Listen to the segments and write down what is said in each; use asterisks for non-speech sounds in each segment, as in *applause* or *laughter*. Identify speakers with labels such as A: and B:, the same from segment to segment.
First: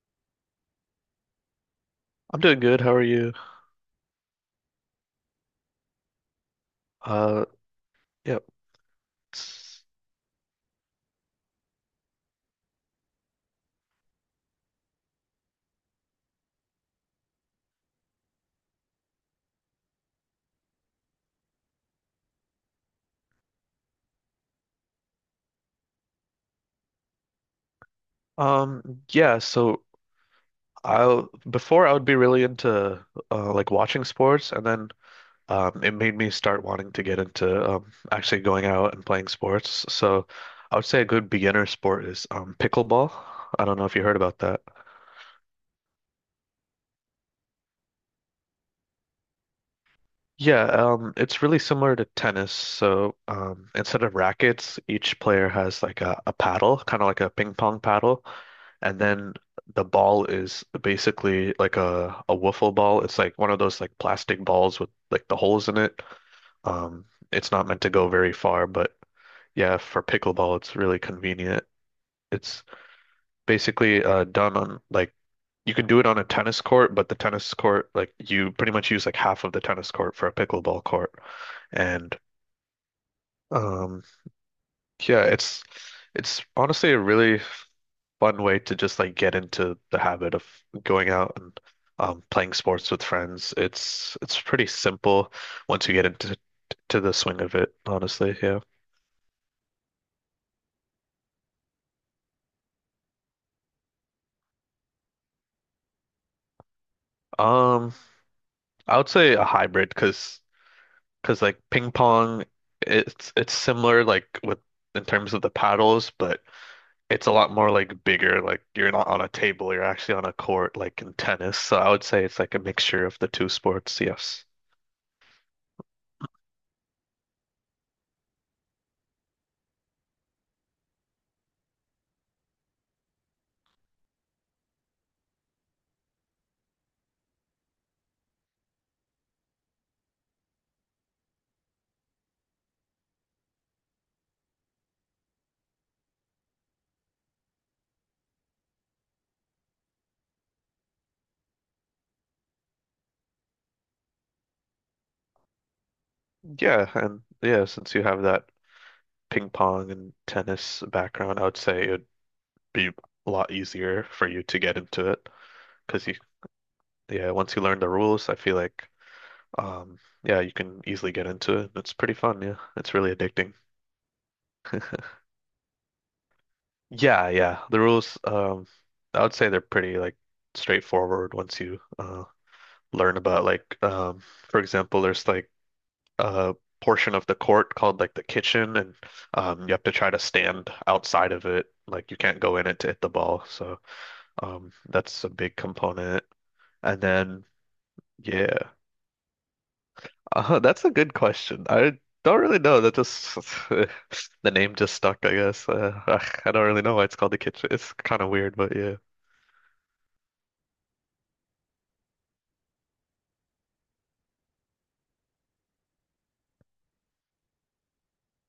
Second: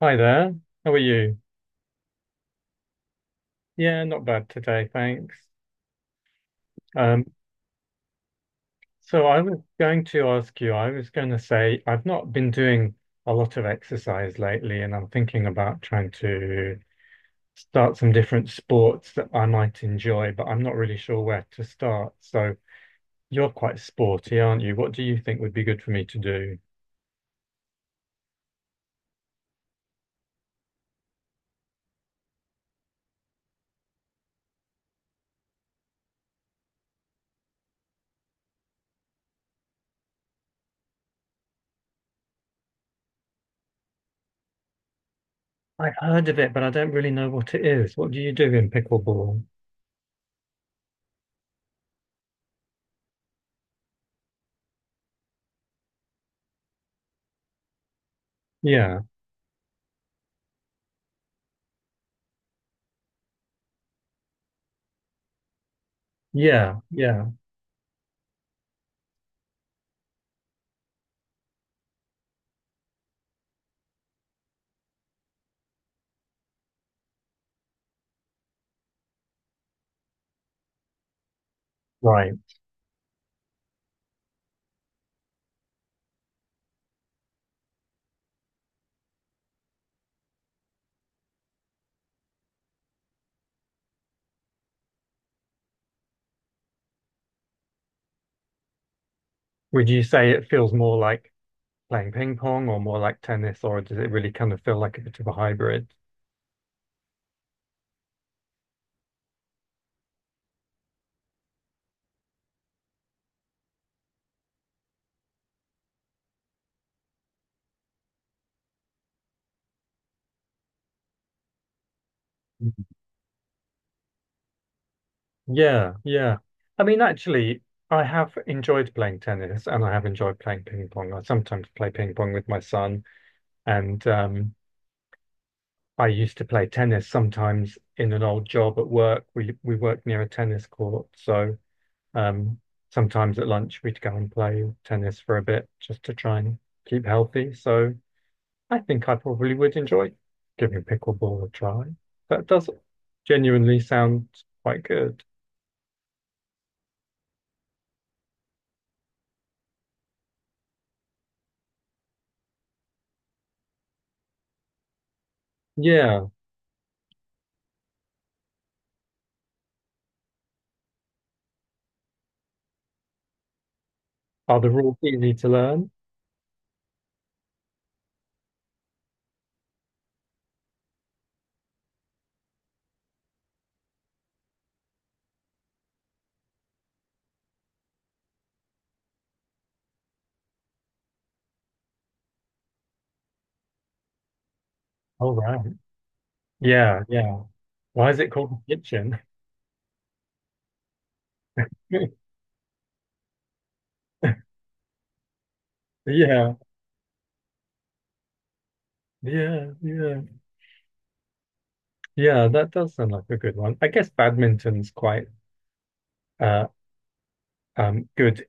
A: Hi there. How are you?
B: I'm doing good. How are you?
A: Yeah, not bad today, thanks. Um,
B: Uh, yep.
A: so I was going to ask you, I was going to say I've not been doing a lot of exercise lately, and I'm thinking about trying to start some different sports that I might enjoy, but I'm not really sure where to start. So you're quite sporty, aren't you? What do you think would be good for me to do?
B: Yeah, so I'll before I would be really into like watching sports, and then it made me start wanting to get into actually going out and playing sports. So I would say a good beginner sport is pickleball. I don't know if you heard about that.
A: I've heard of it, but I don't really know what it is. What do you do in pickleball?
B: Yeah, it's really similar to tennis. So instead of rackets, each player has like a paddle, kind of like a ping pong paddle. And
A: Yeah,
B: then the ball is basically like a wiffle ball. It's like one of those like plastic balls with like the holes in it.
A: yeah,
B: Um,
A: yeah.
B: it's not meant to go very far, but yeah, for pickleball, it's really convenient. It's basically done on like you can do it on a tennis court, but the tennis court, like you pretty much use like half of the tennis court for a pickleball court. And
A: Right.
B: um, yeah, it's honestly a really fun way to just like get into the habit of going out and playing sports with friends. It's pretty simple once you get into to the swing of it, honestly. Yeah.
A: Would you say it feels more like playing ping pong or more like tennis, or does it really kind of feel like a bit of a hybrid?
B: Um, I would say a hybrid because like ping pong, it's similar like with in terms of the paddles, but it's a lot more like bigger. Like you're not on a table, you're actually on a court, like in tennis. So I would say it's like a
A: Mhm.
B: mixture of the two sports. Yes.
A: Yeah, yeah. I mean, actually, I have enjoyed playing tennis and I have enjoyed playing ping pong. I sometimes play ping pong with my son, and I used to play tennis sometimes in an old job at work. We worked near a tennis court, so um, sometimes at lunch we'd go and play tennis for a bit just to try and keep healthy. So I think I probably would enjoy giving pickleball a try. That does genuinely sound quite good.
B: Yeah, and yeah, since you have that ping pong and tennis background, I would say it would be a lot easier for you to get into it because you,
A: Yeah.
B: yeah, once you learn the rules, I feel like, yeah, you can easily get into it. It's pretty fun, yeah. It's really addicting.
A: Are the rules easy to learn?
B: Yeah, yeah. The rules, I would say they're pretty like straightforward once you learn about like for example, there's like a portion of the court called like the kitchen, and you have to try to stand outside of it. Like you can't go in it to hit the ball. So that's a
A: Oh,
B: big
A: right.
B: component. And
A: Yeah, yeah.
B: then,
A: Why is it called
B: yeah,
A: the kitchen?
B: that's a good question. I
A: *laughs*
B: don't really know. That just *laughs* the name just stuck, I guess. *laughs* Ugh, I
A: Yeah,
B: don't really know why it's called the kitchen. It's kind of weird, but yeah,
A: yeah, yeah. Yeah, that does sound like a good one. I guess badminton's quite uh good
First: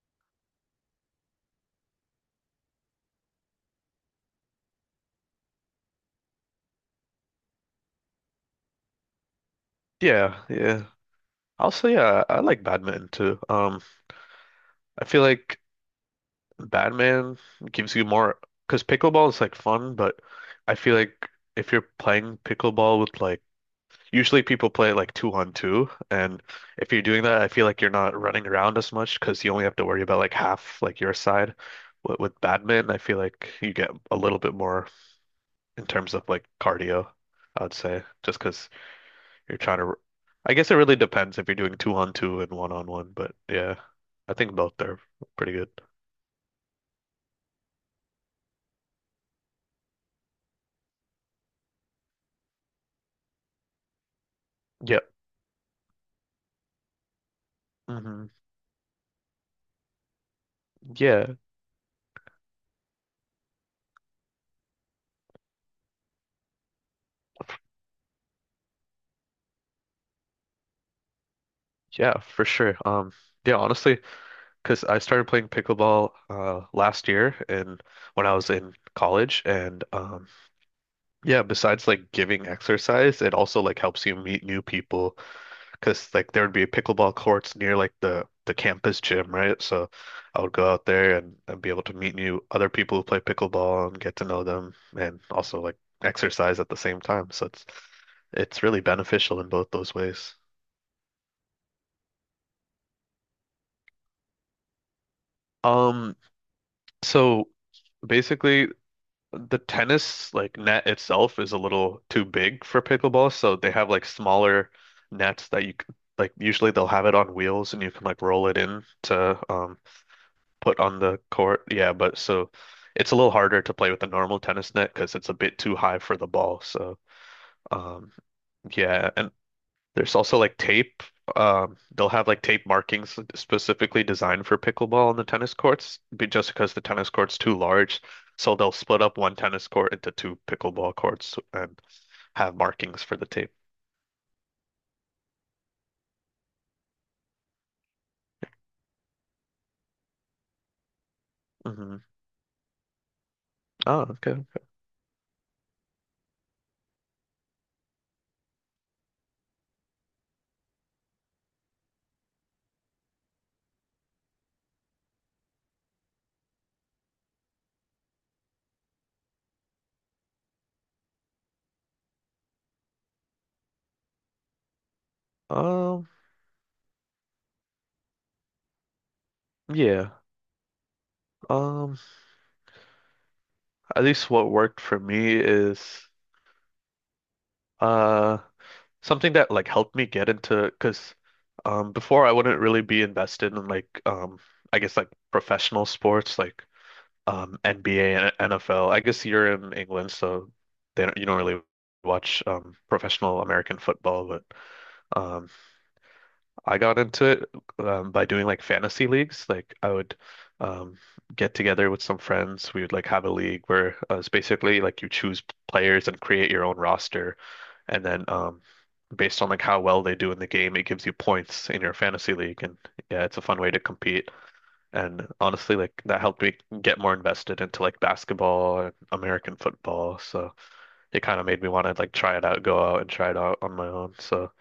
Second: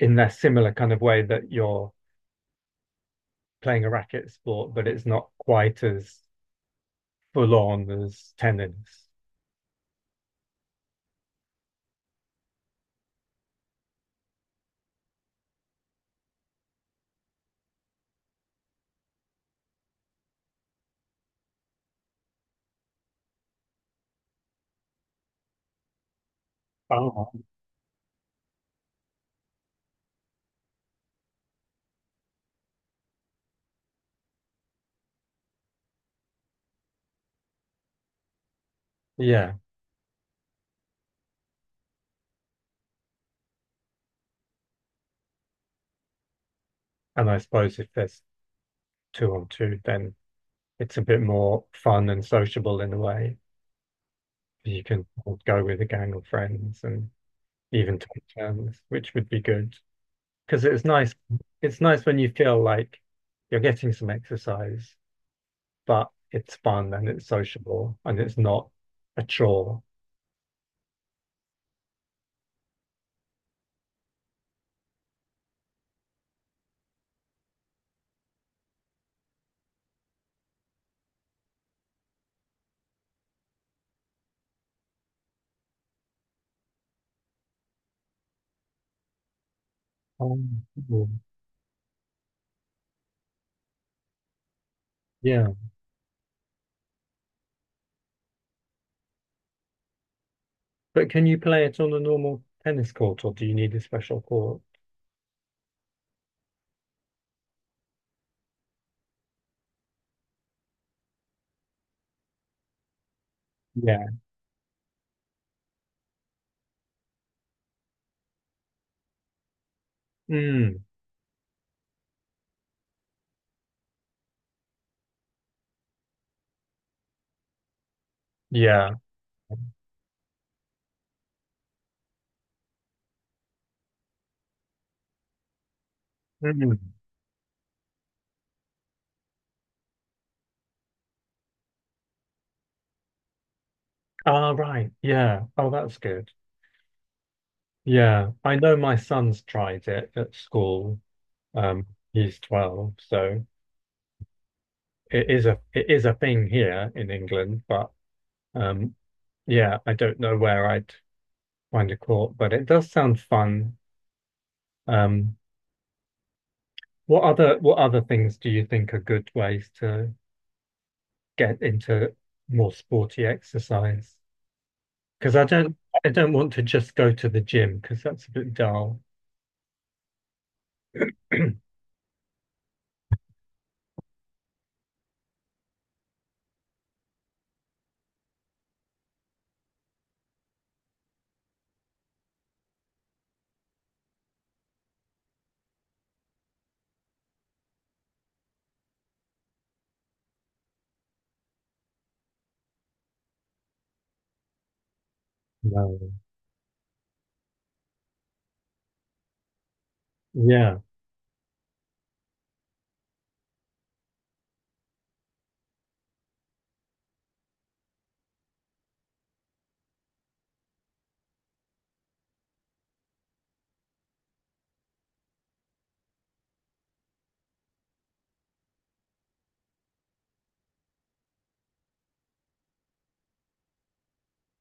A: in that similar kind of way that you're playing a racket sport, but it's not quite as full on as tennis.
B: yeah, yeah. Also, yeah, I like badminton too. I feel like badminton gives you more because pickleball is like fun, but I feel like if you're playing pickleball with like usually people play like two on two, and if you're doing that,
A: Oh.
B: I feel like you're not running around as much because you only have to worry about like half like your side. With badminton, I feel like you get a little bit more in terms of like cardio, I would say, just because
A: Yeah.
B: you're trying to. I guess it really depends if you're doing two on two and one on one, but yeah, I think both are pretty good.
A: And I suppose if there's two on two, then it's a bit more fun and sociable in a way. You can
B: Yep.
A: go with a gang of friends and even take
B: Hmm.
A: turns, which would be good. Because
B: Yeah.
A: it's nice when you feel like you're getting some exercise, but it's fun and it's sociable and it's not a chore.
B: Yeah, for sure. Yeah, honestly, because I started playing pickleball last year, and when I was in college, and yeah, besides like giving exercise, it also like helps you meet new people because like there would be pickleball courts near like the campus gym, right? So I would
A: Um,
B: go out there and be able to meet new other people who play pickleball and get to know them, and
A: yeah.
B: also like exercise at the same time. So it's really beneficial in both those ways.
A: But can you play it on a normal tennis court or do you need a special court?
B: Um, so basically the tennis like net itself is a little too big for pickleball, so they have like
A: Yeah.
B: smaller nets that like usually they'll have it on wheels, and you can like roll it in to put
A: Mm,
B: on the court. Yeah, but so it's a little harder to play with the normal tennis net because it's a bit too high for the ball. So um
A: yeah.
B: yeah, and there's also like tape. They'll have like tape markings specifically designed for pickleball on the tennis courts, just because the
A: Mm.
B: tennis court's too large. So they'll split up one tennis court into two pickleball courts and have markings for the tape.
A: Ah, right. Yeah. Oh, that's good. Yeah, I know my son's tried it at school. Um,
B: Hmm.
A: he's 12, so
B: Oh, okay.
A: it is a thing here in England, but um yeah, I don't know where I'd find a court, but it does sound fun. Um, what other what other things do you think are good ways to get into more sporty exercise? Because
B: Um,
A: I don't want to just go to the gym because that's a bit dull.
B: yeah.
A: *clears throat*
B: Um, at least what worked for me is uh something that like helped me get into because before I wouldn't really be invested in like I guess like professional sports like NBA and NFL. I guess you're in England, so they don't, you don't really watch professional American football, but um
A: No.
B: I got into it by doing like fantasy leagues. Like I would
A: Yeah.
B: um get together with some friends. We would like have a league where it's basically like you choose players and create your own roster. And then based on like how well they do in the game, it gives you points in your fantasy league. And yeah, it's a fun way to compete. And honestly, like that helped me get more invested into like basketball and American football. So it kind of made me want to like try it out, go out and try it out on my own. So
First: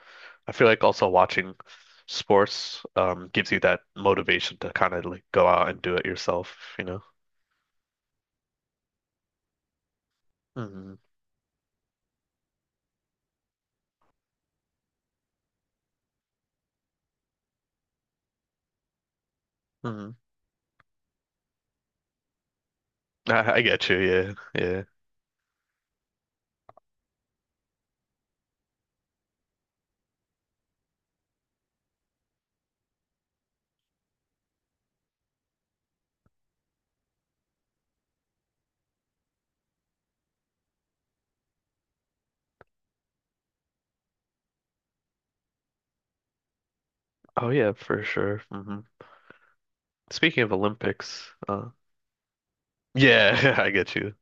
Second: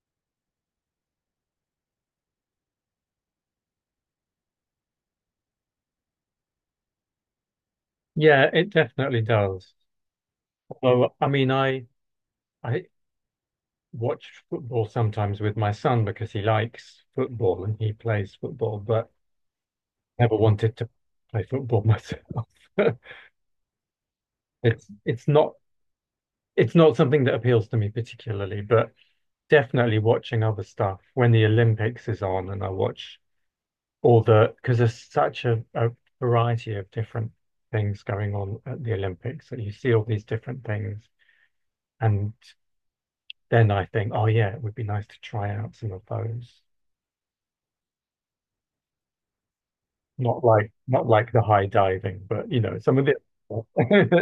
B: I feel like also watching sports gives you that motivation to kind of like go out and do it yourself, you know?
A: Yeah, it definitely does.
B: Hmm.
A: Although, I mean, I watch football sometimes with my son because he likes football and he plays football, but
B: Hmm.
A: never wanted to play football myself. *laughs*
B: I get you. Yeah. Yeah.
A: It's it's not it's not something that appeals to me particularly, but definitely watching other stuff when the Olympics is on and I watch all the because there's such a variety of different things going on at the Olympics that you see all these different things. And then I think, oh yeah, it would be nice to try out some of those.
B: Oh yeah, for sure. Hmm. Speaking
A: Not
B: of
A: like not like
B: Olympics,
A: the high diving, but you know, some of it.
B: yeah, *laughs* I get you.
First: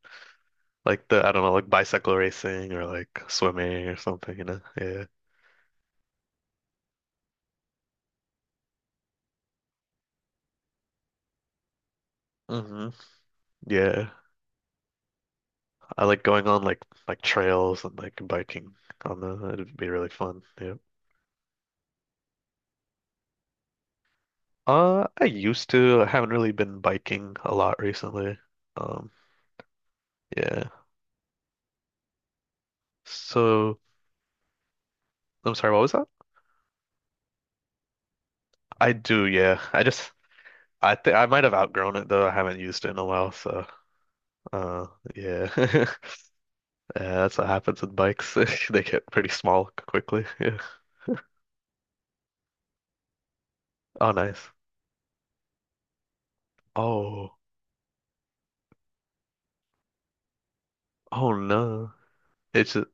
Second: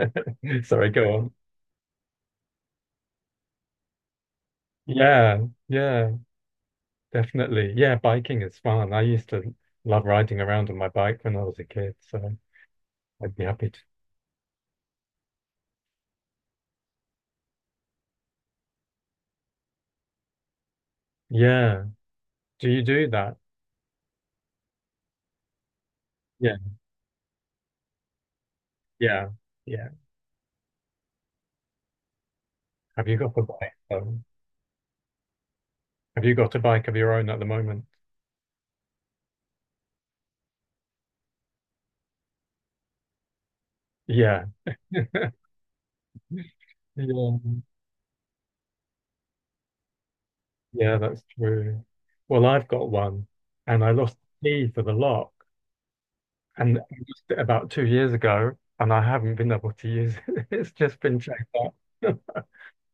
A: *laughs* Sorry,
B: Like
A: go
B: the,
A: on.
B: I don't know, like bicycle racing or like swimming or something, you know? Yeah.
A: Yeah, yeah, definitely. Yeah, biking is fun. I used to love riding around on my bike when I was a kid, so
B: Mhm.
A: I'd be happy to.
B: Yeah, I like going on like trails and like biking on the. It'd be really fun. Yeah.
A: Yeah. Do you do that?
B: I used to. I haven't really
A: Yeah,
B: been biking a lot recently. Um,
A: yeah, yeah.
B: yeah.
A: Have you got a bike
B: So
A: though?
B: I'm sorry. What was that?
A: Have you got a bike of your own at the moment?
B: I do. Yeah. I just. I think I might have outgrown it though. I haven't used it in a while. So,
A: Yeah.
B: uh,
A: *laughs*
B: yeah. *laughs*
A: Yeah,
B: Yeah, that's what happens with bikes. *laughs* They get pretty small quickly. *laughs* Yeah.
A: yeah, that's true. Well, I've got one and I
B: Oh,
A: lost the
B: nice.
A: key for the lock. And I used
B: Oh.
A: it about 2 years ago, and I haven't been able to use it. *laughs* It's just been
B: Oh
A: checked
B: no.
A: out. *laughs*
B: It's a,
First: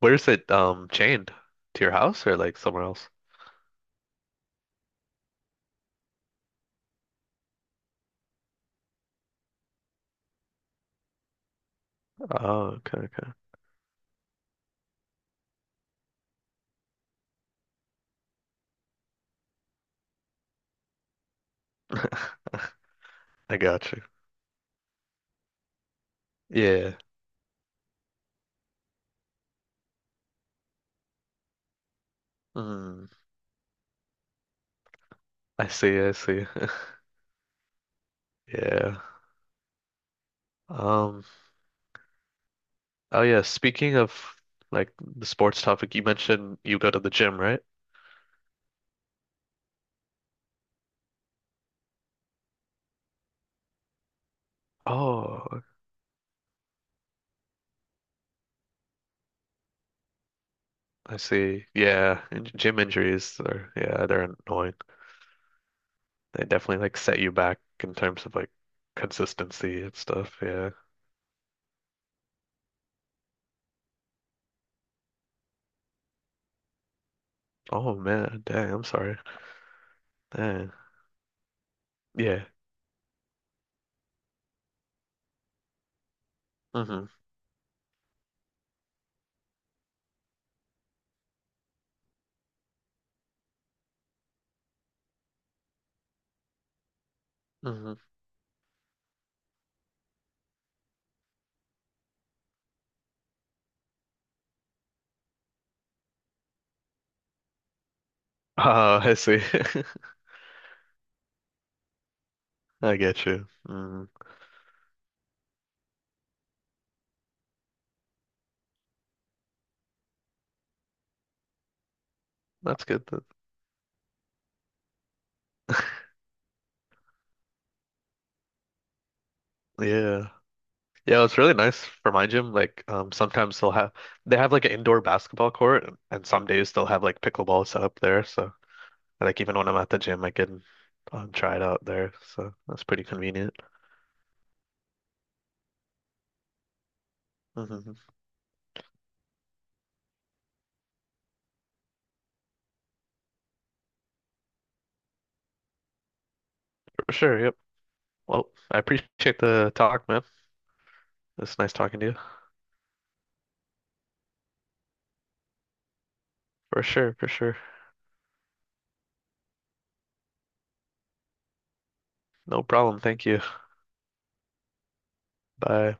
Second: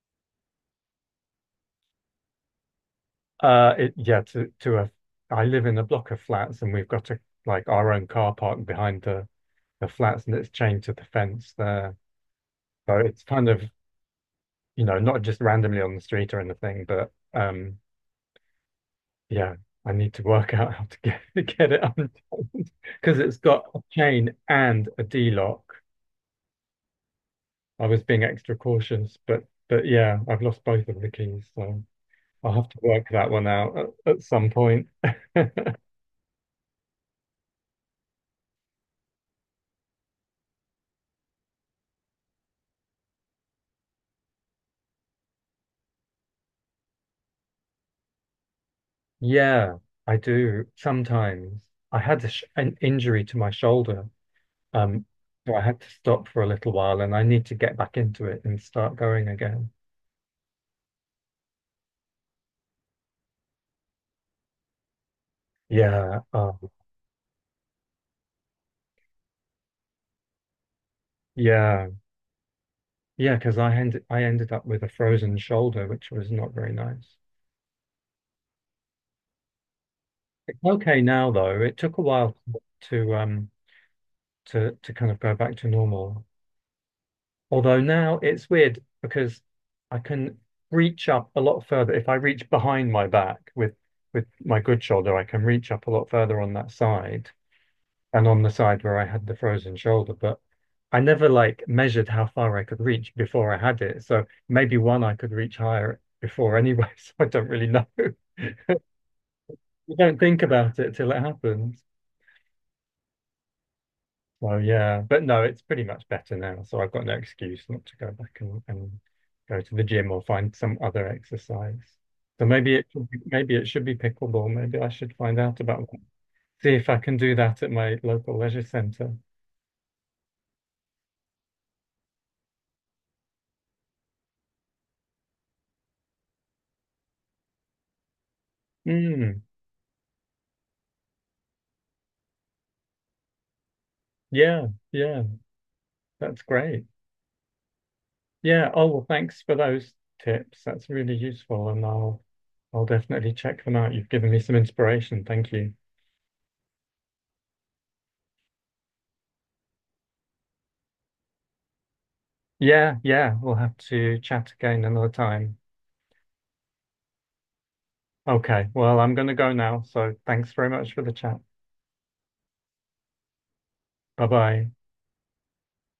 B: where's it chained? To your house or like somewhere else?
A: It, yeah, to a, I live in a block of flats, and we've got a like our own car park behind the flats, and it's chained to the fence there.
B: Oh,
A: So
B: okay,
A: it's
B: okay.
A: kind of you know not just randomly on the street or anything, but yeah, I need to work *laughs* out how to get *laughs* to get it untied because it's
B: I
A: got a
B: got you.
A: chain and a D lock.
B: Yeah.
A: I was being extra cautious, but yeah, I've lost both of the keys, so. I'll have to
B: Mm,
A: work that one out at some point. *laughs*
B: I see, I see. *laughs* Yeah. Um, oh yeah, speaking of like the sports topic, you mentioned you go to the gym, right?
A: Yeah, I do sometimes. I had a sh an injury to my shoulder, um, so I
B: Oh,
A: had to stop for a little while, and I need to get back into it and start going again.
B: I see. Yeah, and gym injuries are yeah, they're annoying.
A: Yeah,
B: They definitely like set you back in terms of like consistency and stuff. Yeah.
A: yeah, yeah. Because I ended up with a frozen shoulder, which was not very nice.
B: Oh man, dang, I'm sorry.
A: It's
B: Dang.
A: okay now, though. It took a while
B: Yeah.
A: to um to kind of go back to normal.
B: Mm-hmm.
A: Although now it's weird because I can reach up a lot further. If I reach behind my back with my good shoulder, I can reach up a lot further on that side
B: Mm-hmm.
A: and on the side where I had the frozen shoulder. But I never like measured how far I could reach before I had it. So maybe one I could reach higher before anyway. *laughs* So I don't really know. *laughs*
B: Ah, I see. *laughs*
A: You don't think about it till it happens.
B: I get you. Mm,
A: Well, yeah, but no, it's pretty much better now. So I've got no excuse not to go back and go to the gym or find some other exercise. So maybe
B: that's
A: it
B: good.
A: should be, maybe it should be pickleball. Maybe I should find out about that. See if I can do that at my local leisure centre.
B: Yeah. Yeah, it's really nice for my gym. Like, sometimes they'll have they have like an indoor basketball court, and some days they'll have like pickleball set up there. So, like,
A: Mm,
B: even when I'm at the gym, I can try it out there. So that's pretty convenient.
A: yeah, yeah, that's great.
B: Hmm.
A: Yeah. Oh, well, thanks for those tips. That's really useful, and I'll definitely check them out. You've given me some inspiration. Thank you.
B: For sure. Yep. Well, I appreciate the talk, man. It's nice talking to you.
A: Yeah, yeah, we'll have to chat again another time.
B: For sure. For sure.
A: Okay, well, I'm going to go now. So thanks very much for the chat.
B: No problem. Thank you.
A: Bye bye.
B: Bye.